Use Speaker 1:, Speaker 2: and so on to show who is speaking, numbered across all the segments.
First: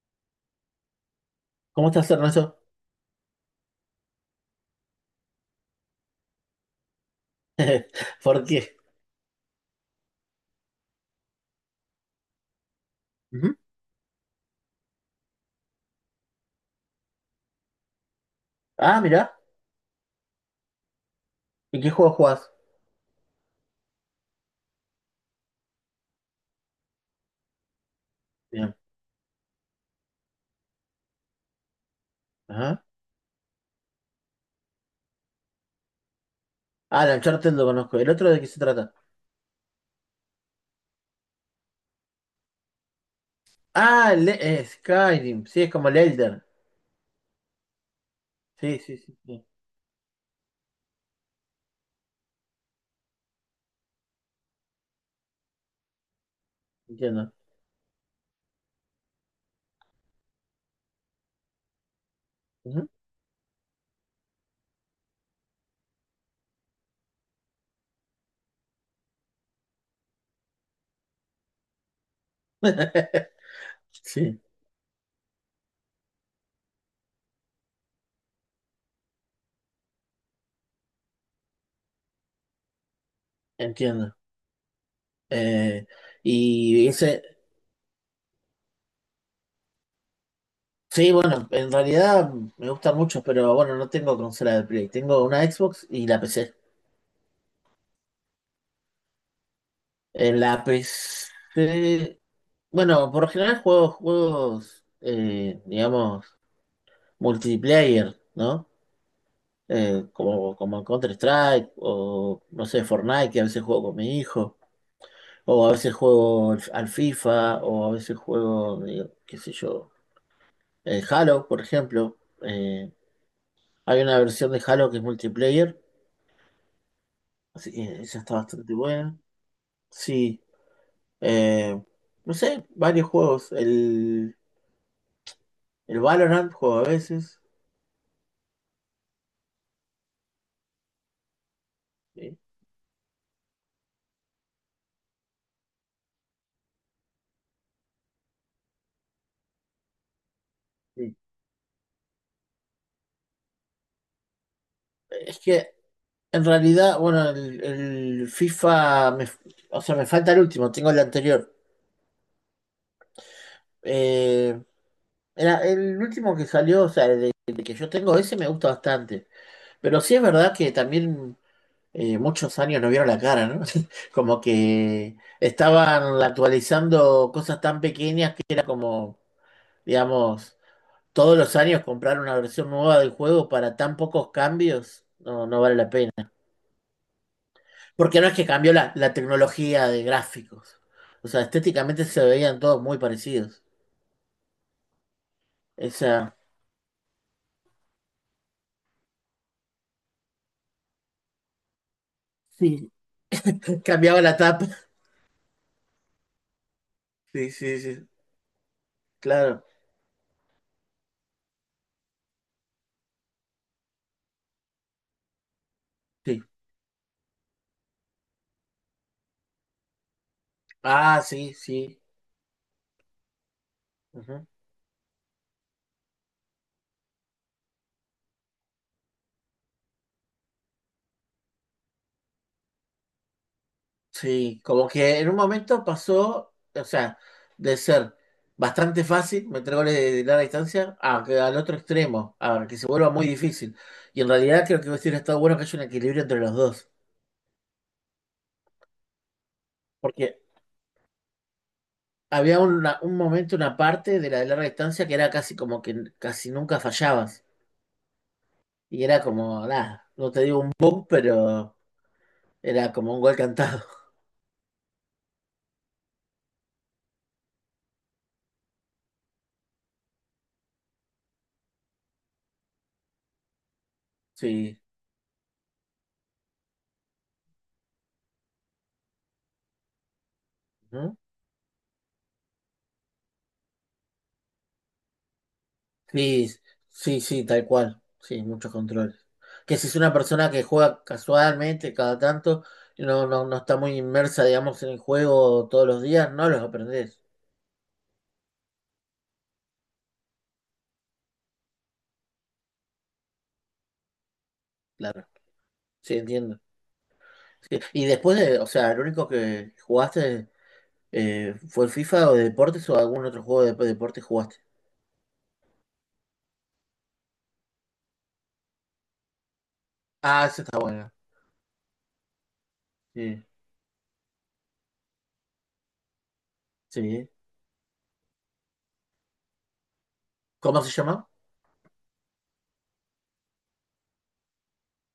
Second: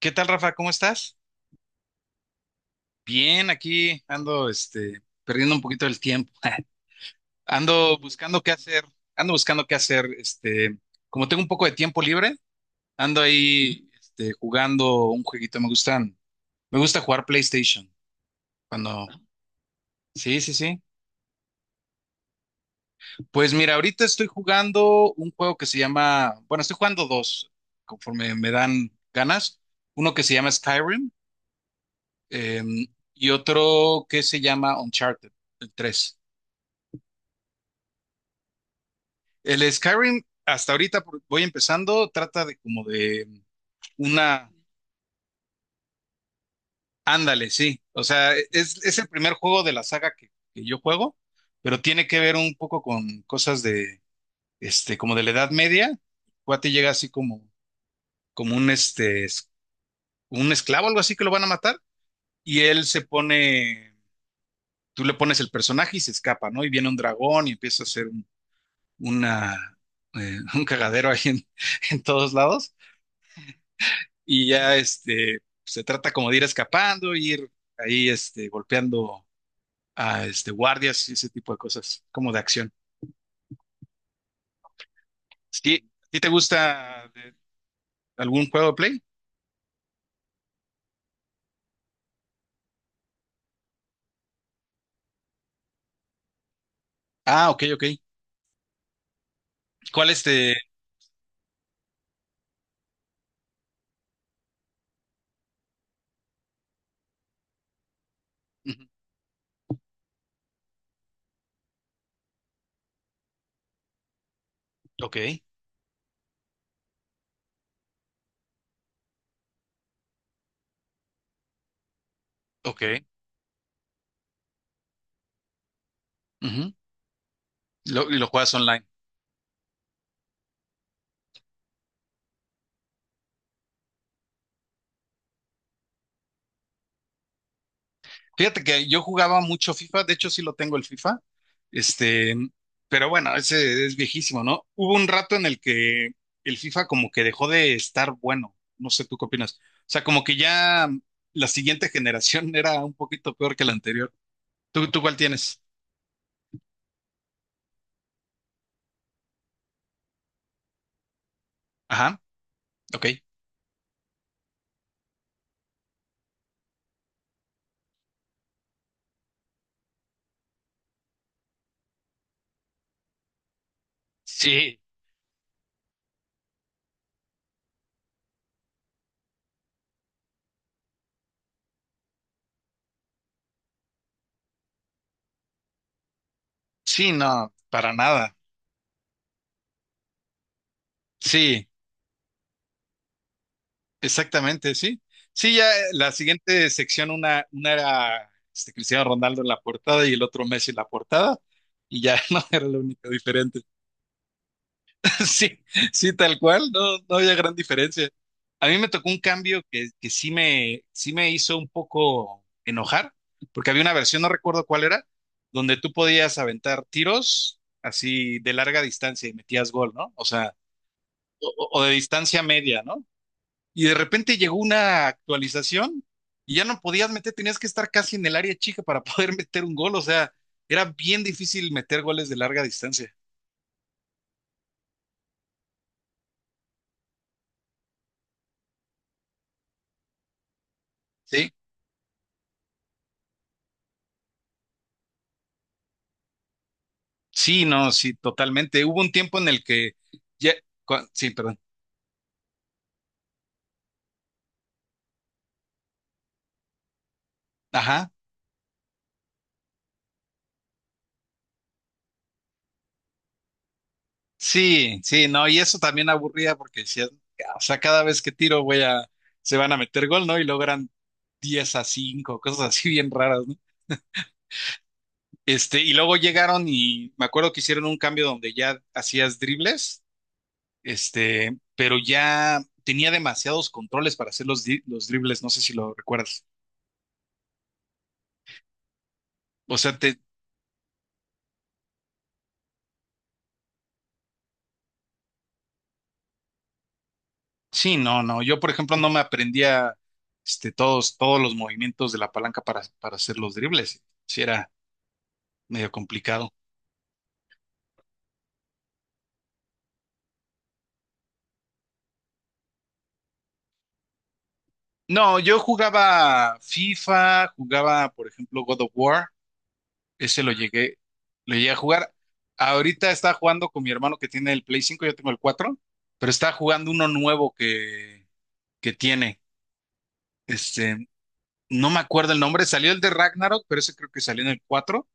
Speaker 1: ¿Qué tal, Rafa? ¿Cómo estás?
Speaker 2: ¿Cómo estás, Ernesto?
Speaker 1: Bien, aquí ando, perdiendo un poquito el tiempo. Ando buscando qué
Speaker 2: Fortier.
Speaker 1: hacer, ando buscando qué hacer, como tengo un poco de tiempo libre, ando
Speaker 2: Ujú.
Speaker 1: ahí, jugando un jueguito. Me gustan, me gusta jugar PlayStation.
Speaker 2: Ah,
Speaker 1: Cuando,
Speaker 2: mirá.
Speaker 1: sí, sí, sí.
Speaker 2: ¿En qué juego jugás?
Speaker 1: Pues mira, ahorita estoy jugando un juego que se llama, bueno, estoy jugando dos, conforme me
Speaker 2: Bien.
Speaker 1: dan ganas. Uno que se llama Skyrim, eh,
Speaker 2: Ajá.
Speaker 1: y otro que se llama Uncharted, el 3.
Speaker 2: Ah, el Uncharted lo conozco. ¿El otro de qué se trata?
Speaker 1: El Skyrim, hasta ahorita voy empezando, trata de como de
Speaker 2: Ah, el
Speaker 1: una...
Speaker 2: Skyrim. Sí, es como el Elder.
Speaker 1: Ándale, sí. O sea,
Speaker 2: Sí, sí,
Speaker 1: es el
Speaker 2: sí.
Speaker 1: primer
Speaker 2: Sí.
Speaker 1: juego de la saga que yo juego, pero tiene que ver un poco con cosas de, como de la Edad Media. Cuate llega así
Speaker 2: Entiendo.
Speaker 1: como, como un, un esclavo, algo así que lo van a matar, y él
Speaker 2: Ujú.
Speaker 1: se pone, tú le pones el personaje y se escapa, ¿no? Y viene un dragón y empieza a hacer un, una, un cagadero ahí en todos lados.
Speaker 2: Sí,
Speaker 1: Y ya se trata como de ir escapando, ir ahí golpeando a guardias y ese tipo de cosas, como de acción.
Speaker 2: entiendo. Eh,
Speaker 1: ¿Sí? ¿A ti te
Speaker 2: y
Speaker 1: gusta
Speaker 2: ese.
Speaker 1: algún juego de Play?
Speaker 2: Sí, bueno, en realidad me gustan mucho, pero bueno, no tengo consola de Play. Tengo una Xbox y la PC.
Speaker 1: Ah, ok, ok. ¿Cuál
Speaker 2: En
Speaker 1: este?
Speaker 2: la PC. Bueno, por lo general juego juegos, digamos. Multiplayer, ¿no?
Speaker 1: Ujú.
Speaker 2: Como Counter-Strike o, no sé, Fortnite, que a veces juego con mi hijo,
Speaker 1: Ok,
Speaker 2: o a veces juego al FIFA, o a veces juego, qué sé yo, Halo, por ejemplo.
Speaker 1: ok.
Speaker 2: Hay una versión de Halo que es multiplayer,
Speaker 1: Ujú.
Speaker 2: así que
Speaker 1: Y
Speaker 2: esa
Speaker 1: lo
Speaker 2: está
Speaker 1: juegas
Speaker 2: bastante
Speaker 1: online.
Speaker 2: buena. Sí, eh, no sé, varios juegos. El Valorant juego a veces.
Speaker 1: Fíjate que yo jugaba mucho FIFA, de hecho sí lo tengo el FIFA, este,
Speaker 2: Sí,
Speaker 1: pero bueno, ese es viejísimo, ¿no? Hubo un rato en el que el FIFA como que dejó de estar bueno, no sé tú qué opinas. O sea, como que ya
Speaker 2: sí.
Speaker 1: la siguiente generación era un poquito peor que la anterior. ¿Tú ¿cuál
Speaker 2: Es
Speaker 1: tienes?
Speaker 2: que en realidad, bueno, el FIFA, o sea, me falta el último, tengo el anterior.
Speaker 1: Ajá, ok.
Speaker 2: Eh, era el último que salió, o sea, el que yo tengo, ese me gusta bastante. Pero sí es verdad que también, muchos años no vieron la cara, ¿no? Como
Speaker 1: Sí,
Speaker 2: que estaban actualizando cosas tan pequeñas que era como, digamos, todos los años comprar una versión nueva del juego para tan pocos cambios, no, no vale la pena.
Speaker 1: sí, no, para
Speaker 2: Porque no es
Speaker 1: nada.
Speaker 2: que cambió la tecnología de gráficos. O sea,
Speaker 1: Sí.
Speaker 2: estéticamente se veían todos muy parecidos.
Speaker 1: Exactamente, sí. Sí, ya la
Speaker 2: Esa.
Speaker 1: siguiente sección, una era Cristiano Ronaldo en la portada y el otro Messi en la portada, y ya no era lo
Speaker 2: Sí.
Speaker 1: único diferente.
Speaker 2: Cambiaba la tapa.
Speaker 1: Sí, sí, tal cual, no, no había
Speaker 2: Sí,
Speaker 1: gran
Speaker 2: sí,
Speaker 1: diferencia.
Speaker 2: sí,
Speaker 1: A mí me tocó un cambio
Speaker 2: claro.
Speaker 1: que, sí me hizo un poco enojar, porque había una versión, no recuerdo cuál era, donde tú podías
Speaker 2: Sí.
Speaker 1: aventar tiros así de larga distancia y metías gol, ¿no? O sea,
Speaker 2: Ah, sí,
Speaker 1: o de
Speaker 2: sí.
Speaker 1: distancia media, ¿no? Y de repente
Speaker 2: Ujú.
Speaker 1: llegó una actualización y ya no podías meter, tenías que estar casi en el área chica para poder meter un gol, o sea, era bien difícil meter goles de larga distancia,
Speaker 2: Sí, como que en un momento pasó, o sea, de ser bastante fácil meter goles de larga distancia a que
Speaker 1: ¿sí?
Speaker 2: al otro extremo, a que se vuelva muy difícil. Y en realidad creo que hubiera estado bueno que haya un equilibrio entre los dos.
Speaker 1: Sí, no, sí, totalmente. Hubo un tiempo en el que
Speaker 2: Porque
Speaker 1: ya, sí, perdón,
Speaker 2: había un momento, una parte de la de larga distancia que era casi como que casi nunca fallabas.
Speaker 1: ajá,
Speaker 2: Y era como, nada, no te digo un boom, pero era como un gol cantado.
Speaker 1: sí, sí, no, y eso también aburría porque decías, "Ah, o sea, cada vez que tiro, se van a meter gol, ¿no?" Y logran 10 a 5 cosas así bien raras, ¿no?
Speaker 2: Sí,
Speaker 1: Y luego llegaron y me acuerdo que hicieron un cambio donde ya hacías dribles,
Speaker 2: ¿no?
Speaker 1: pero ya tenía demasiados controles para hacer los, los dribles, no sé si lo recuerdas.
Speaker 2: Sí, sí, sí, tal cual. Sí, muchos controles.
Speaker 1: O
Speaker 2: Que si es
Speaker 1: sea,
Speaker 2: una
Speaker 1: te,
Speaker 2: persona que juega casualmente cada tanto, y no, no, no está muy inmersa, digamos, en el juego todos los días, no los aprendés.
Speaker 1: sí, no, no, yo por ejemplo no me aprendía todos los movimientos de la palanca para hacer los dribles, sí era
Speaker 2: Claro,
Speaker 1: medio
Speaker 2: sí,
Speaker 1: complicado.
Speaker 2: entiendo. Sí, y después de, o sea, el único que jugaste, ¿fue el FIFA o de deportes o algún otro juego de deportes jugaste?
Speaker 1: No, yo jugaba FIFA, jugaba por ejemplo God of War, ese
Speaker 2: Ah,
Speaker 1: lo
Speaker 2: eso está
Speaker 1: llegué,
Speaker 2: bueno.
Speaker 1: lo llegué a jugar. Ahorita está
Speaker 2: Sí,
Speaker 1: jugando con mi hermano que tiene el Play 5, yo tengo el 4, pero está jugando uno
Speaker 2: sí.
Speaker 1: nuevo que tiene.
Speaker 2: ¿Cómo se
Speaker 1: Este,
Speaker 2: llama?
Speaker 1: no me acuerdo el nombre, salió el de Ragnarok, pero ese creo que salió en el 4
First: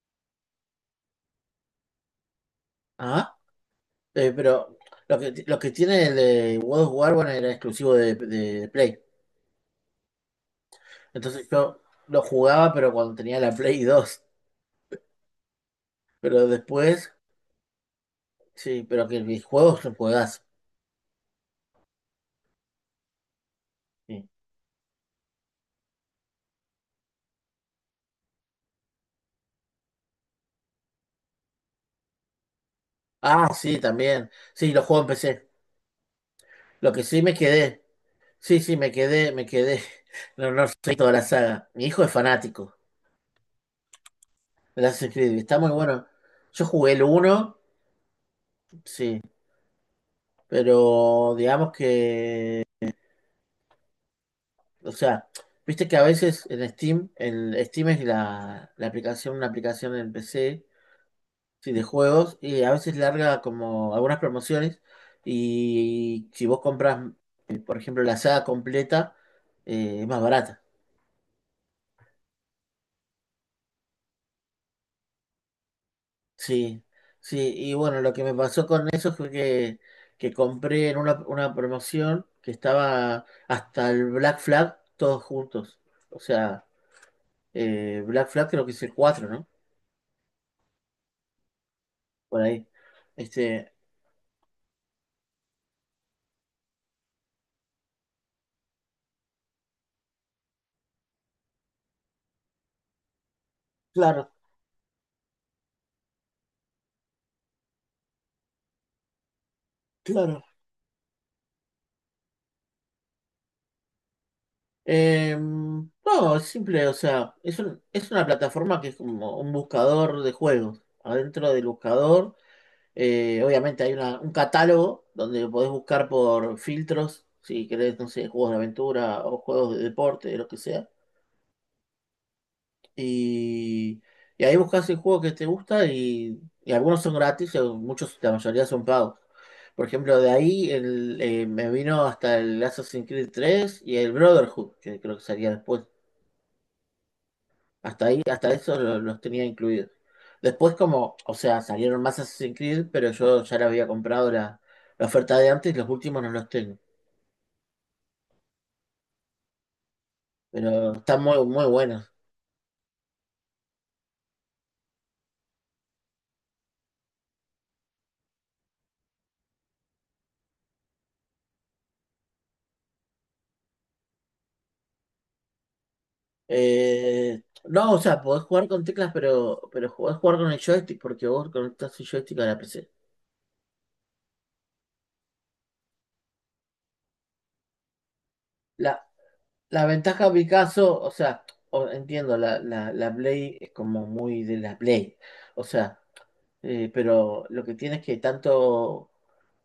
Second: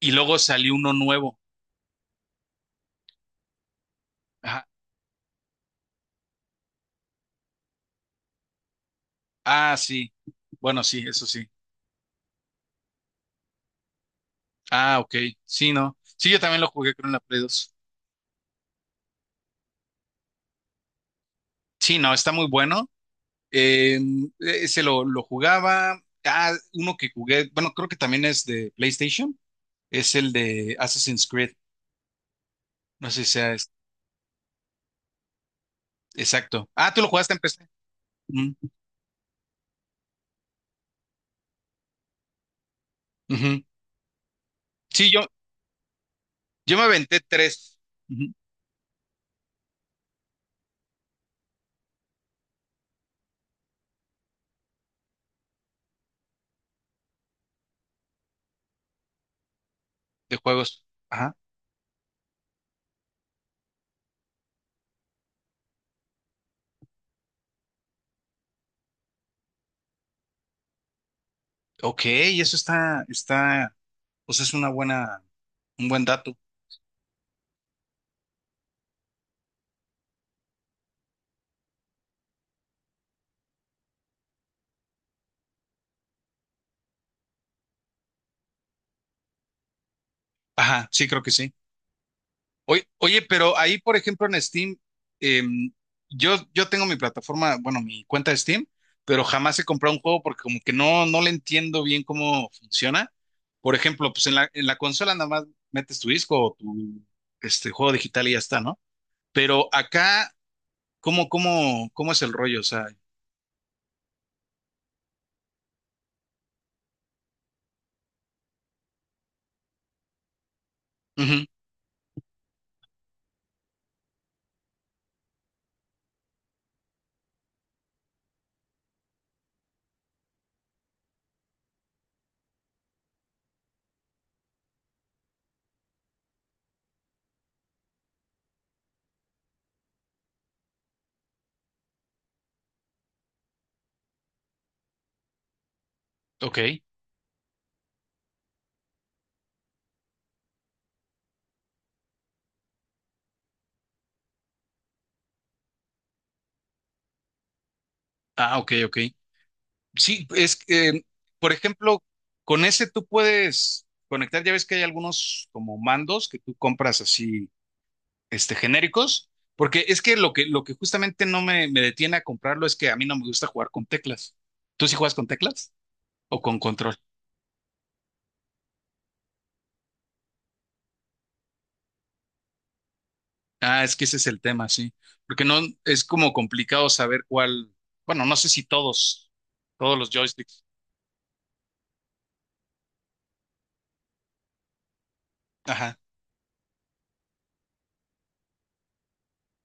Speaker 1: y luego salió uno nuevo.
Speaker 2: Ah,
Speaker 1: Ajá.
Speaker 2: pero lo que tiene el de World of War, bueno, era exclusivo de Play.
Speaker 1: Ah, sí. Bueno, sí, eso sí.
Speaker 2: Entonces yo lo jugaba, pero cuando tenía la Play 2.
Speaker 1: Ah, ok. Sí, no. Sí, yo
Speaker 2: Pero
Speaker 1: también lo jugué
Speaker 2: después,
Speaker 1: con la Play dos.
Speaker 2: sí, pero que mis juegos son juegas.
Speaker 1: Sí, no, está muy bueno. Eh,
Speaker 2: Sí.
Speaker 1: ese lo jugaba. Ah, uno que jugué, bueno, creo que también es de PlayStation, es el de Assassin's Creed. No sé si sea
Speaker 2: Ah,
Speaker 1: es-
Speaker 2: sí, también. Sí, los juegos en PC.
Speaker 1: exacto. Ah,
Speaker 2: Lo
Speaker 1: tú
Speaker 2: que
Speaker 1: lo
Speaker 2: sí
Speaker 1: jugaste
Speaker 2: me
Speaker 1: en PC.
Speaker 2: quedé.
Speaker 1: Mm,
Speaker 2: Sí, sí, me quedé, me quedé. No, no soy toda la saga. Mi hijo es fanático.
Speaker 1: ujú.
Speaker 2: El
Speaker 1: Sí,
Speaker 2: Assassin's Creed, está muy bueno. Yo
Speaker 1: yo me
Speaker 2: jugué el
Speaker 1: aventé
Speaker 2: uno
Speaker 1: tres, ujú,
Speaker 2: sí, pero digamos que, o sea, viste que a veces en Steam, el Steam es la aplicación, una aplicación en
Speaker 1: de
Speaker 2: PC,
Speaker 1: juegos.
Speaker 2: sí, de juegos, y a veces larga como algunas promociones, y si vos compras, por ejemplo, la saga completa, es más barata.
Speaker 1: Ok, eso está, está, pues es una buena, un buen dato.
Speaker 2: Sí, sí, y bueno, lo que me pasó con eso fue que compré en una promoción que estaba hasta el Black Flag todos juntos. O sea, Black Flag creo que es el cuatro, ¿no?
Speaker 1: Ajá, sí, creo que sí.
Speaker 2: Por ahí.
Speaker 1: Oye, oye, pero
Speaker 2: Este,
Speaker 1: ahí, por ejemplo, en Steam, em, yo tengo mi plataforma, bueno, mi cuenta de Steam, pero jamás he comprado un juego porque como que no, no le entiendo bien cómo funciona. Por ejemplo, pues
Speaker 2: claro,
Speaker 1: en la consola nada más metes tu disco o tu este juego digital y ya está, ¿no? Pero acá,
Speaker 2: claro.
Speaker 1: ¿cómo, cómo, cómo es el rollo? O sea,
Speaker 2: No, es simple, o sea, es es una plataforma que es como un buscador de juegos.
Speaker 1: ujú,
Speaker 2: Adentro del buscador. Obviamente hay un catálogo donde podés buscar por filtros, si querés, no sé, juegos de aventura o juegos de deporte, lo que sea. Y, y ahí buscas el juego que te gusta y algunos son gratis, y muchos, la mayoría son pagos. Por ejemplo, de ahí me vino hasta el Assassin's Creed 3 y el Brotherhood, que creo que salía después.
Speaker 1: ok.
Speaker 2: Hasta ahí, hasta eso los tenía incluidos. Después como, o sea, salieron más Assassin's Creed, pero yo ya le había comprado la oferta de antes, los últimos no los tengo.
Speaker 1: Ah, ok, ok. Sí, es que,
Speaker 2: Pero están muy,
Speaker 1: por
Speaker 2: muy
Speaker 1: ejemplo,
Speaker 2: buenos.
Speaker 1: con ese tú puedes conectar, ya ves que hay algunos como mandos que tú compras así, genéricos, porque es que lo que justamente no me, me detiene a comprarlo es que a mí no me gusta jugar con teclas. ¿Tú sí juegas con teclas o con control?
Speaker 2: No, o sea, podés jugar con teclas, pero podés jugar con el joystick, porque vos conectás el joystick a la PC.
Speaker 1: Ah, es que ese es el tema, sí, porque no, es como complicado saber cuál, bueno, no sé si
Speaker 2: La,
Speaker 1: todos,
Speaker 2: la
Speaker 1: todos los
Speaker 2: ventaja en mi
Speaker 1: joysticks.
Speaker 2: caso, o sea, entiendo, la Play es como muy de la Play. O sea,
Speaker 1: Ajá.
Speaker 2: Pero lo que tiene es que tanto,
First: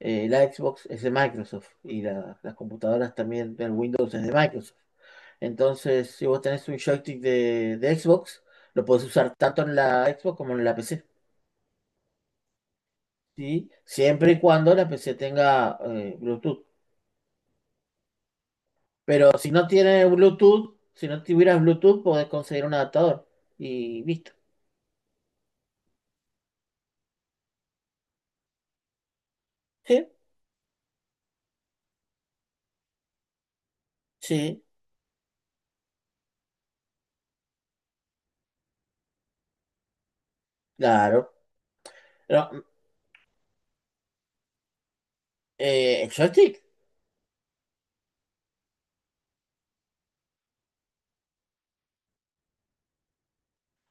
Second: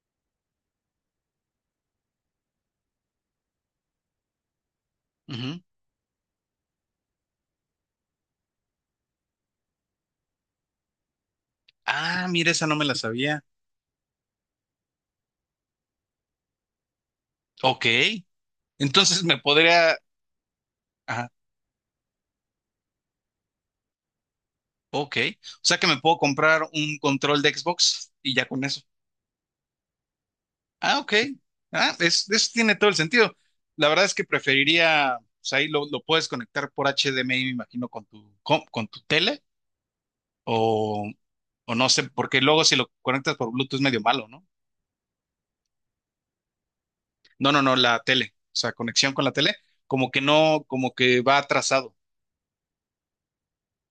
Speaker 2: la Xbox es de Microsoft y las computadoras también del Windows es de Microsoft.
Speaker 1: Ujú.
Speaker 2: Entonces, si vos tenés un joystick de Xbox, lo podés usar tanto en la Xbox como en la PC,
Speaker 1: Ah, mira, esa no me la sabía.
Speaker 2: ¿sí? Siempre y cuando la PC tenga, Bluetooth.
Speaker 1: Ok, entonces me
Speaker 2: Pero si no
Speaker 1: podría...
Speaker 2: tiene Bluetooth, si no
Speaker 1: Ajá.
Speaker 2: tuvieras Bluetooth, podés conseguir un adaptador y listo.
Speaker 1: Ok, o sea que me puedo comprar un control de Xbox y ya con eso.
Speaker 2: Sí,
Speaker 1: Ah, ok. Ah, eso tiene todo el sentido. La verdad es que
Speaker 2: sí,
Speaker 1: preferiría, o sea, ahí lo puedes conectar por HDMI, me imagino, con tu tele o,
Speaker 2: claro.
Speaker 1: o no sé, porque luego
Speaker 2: Pero,
Speaker 1: si lo conectas por Bluetooth es medio malo, ¿no?
Speaker 2: el joystick.
Speaker 1: No, no, no, la tele, o sea, conexión con la tele, como que no, como que va atrasado.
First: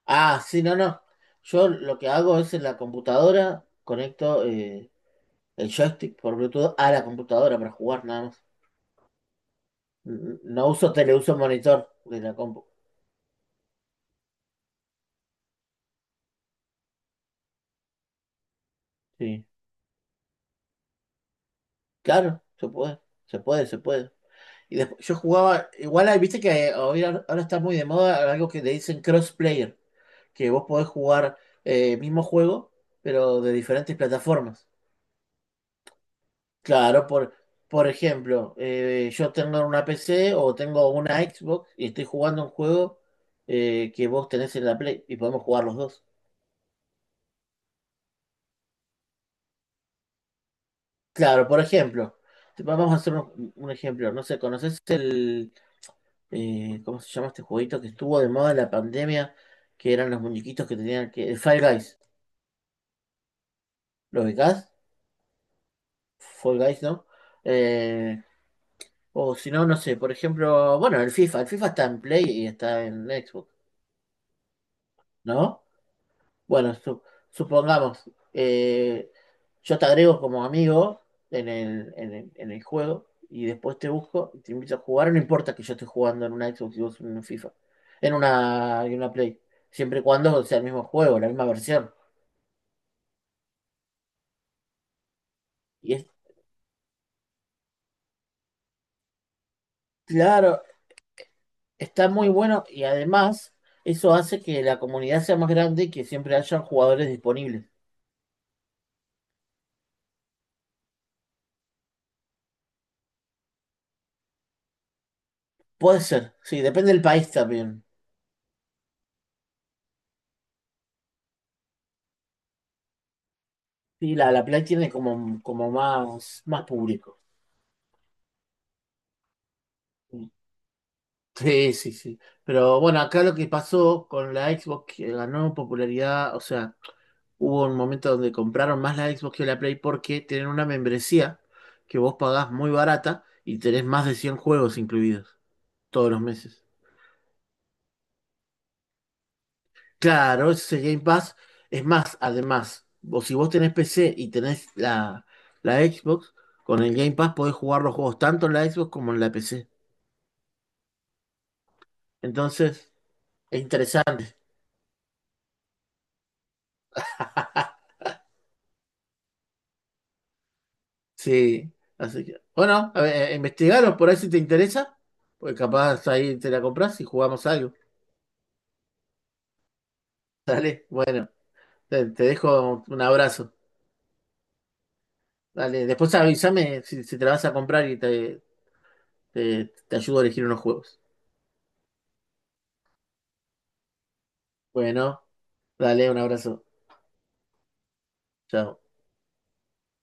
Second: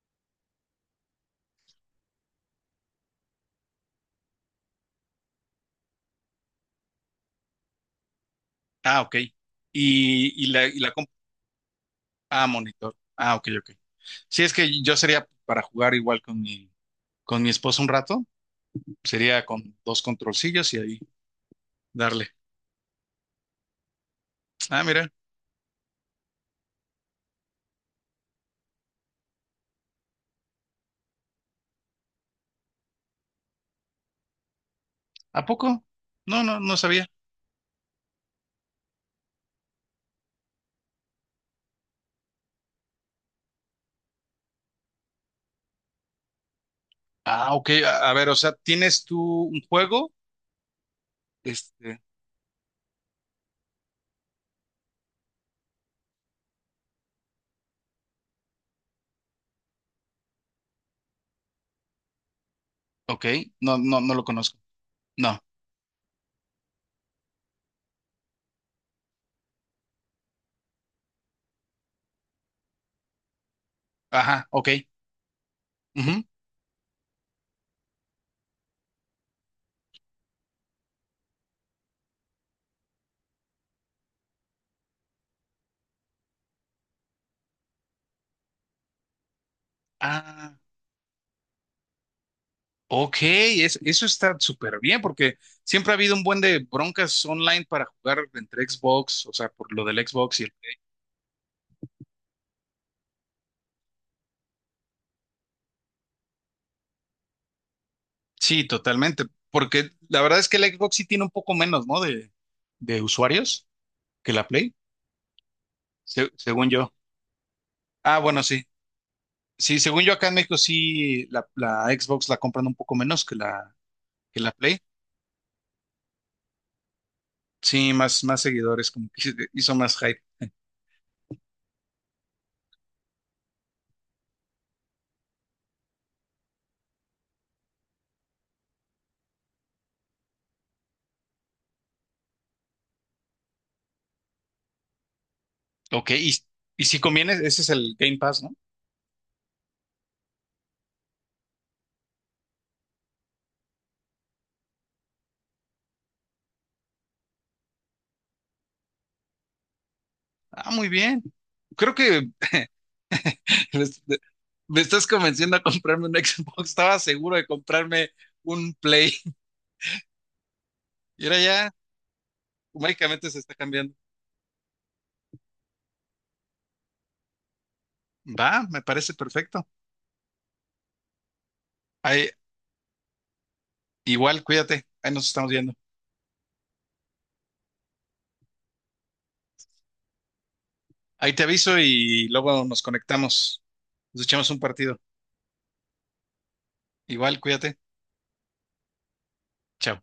Speaker 2: Ah, sí, no, no. Yo lo que hago es en la computadora, conecto, el joystick por Bluetooth a la computadora para jugar nada más.
Speaker 1: Ah, ok. Y,
Speaker 2: No
Speaker 1: y la
Speaker 2: uso tele, uso monitor de la
Speaker 1: ah,
Speaker 2: compu.
Speaker 1: monitor. Ah, ok, ok. Sí, es que yo sería para jugar igual con mi esposo un rato.
Speaker 2: Sí.
Speaker 1: Sería con dos controlcillos y ahí darle.
Speaker 2: Claro, se puede, se puede, se puede. Y
Speaker 1: Ah,
Speaker 2: después
Speaker 1: mira,
Speaker 2: yo jugaba, igual ahí, viste que ahora está muy de moda algo que le dicen crossplayer, que vos podés jugar, mismo juego, pero de diferentes plataformas.
Speaker 1: ¿a poco? No, no, no
Speaker 2: Claro,
Speaker 1: sabía.
Speaker 2: por ejemplo, yo tengo una PC o tengo una Xbox y estoy jugando un juego, que vos tenés en la Play y podemos jugar los dos.
Speaker 1: Ah, ok, a ver, o sea, ¿tienes tú un juego?
Speaker 2: Claro, por
Speaker 1: Este,
Speaker 2: ejemplo, vamos a hacer un ejemplo. No sé, ¿conoces cómo se llama este jueguito que estuvo de moda en la pandemia? Que eran los muñequitos que tenían que... El Fall Guys.
Speaker 1: ok, no, no, no
Speaker 2: ¿Lo
Speaker 1: lo conozco.
Speaker 2: ubicás?
Speaker 1: No,
Speaker 2: Fall Guys, ¿no? Eh, o si no, no sé, por ejemplo, bueno, el FIFA. El FIFA está en Play y está en Xbox,
Speaker 1: ajá, ok.
Speaker 2: ¿no?
Speaker 1: Ujú.
Speaker 2: Bueno, supongamos, yo te agrego como amigo en el juego y después te busco y te invito a jugar. No importa que yo esté jugando en una Xbox y vos en una FIFA, en una Play, siempre y cuando sea
Speaker 1: Ah,
Speaker 2: el mismo juego, la misma versión.
Speaker 1: ok, eso está súper bien porque siempre
Speaker 2: Y
Speaker 1: ha
Speaker 2: es
Speaker 1: habido un buen de broncas online para jugar entre Xbox, o sea, por lo del Xbox y el...
Speaker 2: claro, está muy bueno y además eso hace que la comunidad sea más grande y que siempre haya jugadores disponibles.
Speaker 1: Sí, totalmente, porque la verdad es que el Xbox sí tiene un poco menos, ¿no? De usuarios que la Play,
Speaker 2: Puede ser, sí,
Speaker 1: según yo.
Speaker 2: depende del país también.
Speaker 1: Ah, bueno, sí. Sí, según yo acá en México sí la Xbox la compran un poco menos
Speaker 2: Sí, la,
Speaker 1: que
Speaker 2: la
Speaker 1: la
Speaker 2: Play
Speaker 1: Play.
Speaker 2: tiene como más, más público.
Speaker 1: Sí, más, más seguidores, como que hizo más hype.
Speaker 2: Sí, sí, sí. Pero bueno, acá lo que pasó con la Xbox que ganó popularidad, o sea, hubo un momento donde compraron más la Xbox que la Play porque tienen una membresía que vos pagás muy barata y tenés más de 100 juegos incluidos
Speaker 1: Ok,
Speaker 2: todos los meses.
Speaker 1: y si conviene, ese es el Game Pass, ¿no?
Speaker 2: Claro, ese Game Pass es más, además, o si vos tenés PC y tenés la Xbox, con el Game Pass podés jugar los juegos tanto en la Xbox como en la PC.
Speaker 1: Ah, muy bien. Creo que
Speaker 2: Entonces, es
Speaker 1: les-
Speaker 2: interesante.
Speaker 1: me estás convenciendo a comprarme un Xbox. Estaba seguro de comprarme un Play. Y ahora ya,
Speaker 2: Sí, así que. Bueno, a
Speaker 1: mágicamente
Speaker 2: ver,
Speaker 1: se está cambiando.
Speaker 2: investigaros por ahí si te interesa, porque capaz ahí te la compras y jugamos algo.
Speaker 1: Va, me parece perfecto.
Speaker 2: Dale, bueno, te
Speaker 1: Ahí,
Speaker 2: dejo un abrazo.
Speaker 1: igual, cuídate. Ahí nos estamos viendo.
Speaker 2: Dale, después avísame si te la vas a comprar y te ayudo a elegir unos juegos.
Speaker 1: Ahí te aviso y luego nos conectamos. Nos echamos un partido.
Speaker 2: Bueno, dale, un abrazo.
Speaker 1: Igual, cuídate.
Speaker 2: Chao.
Speaker 1: Chao.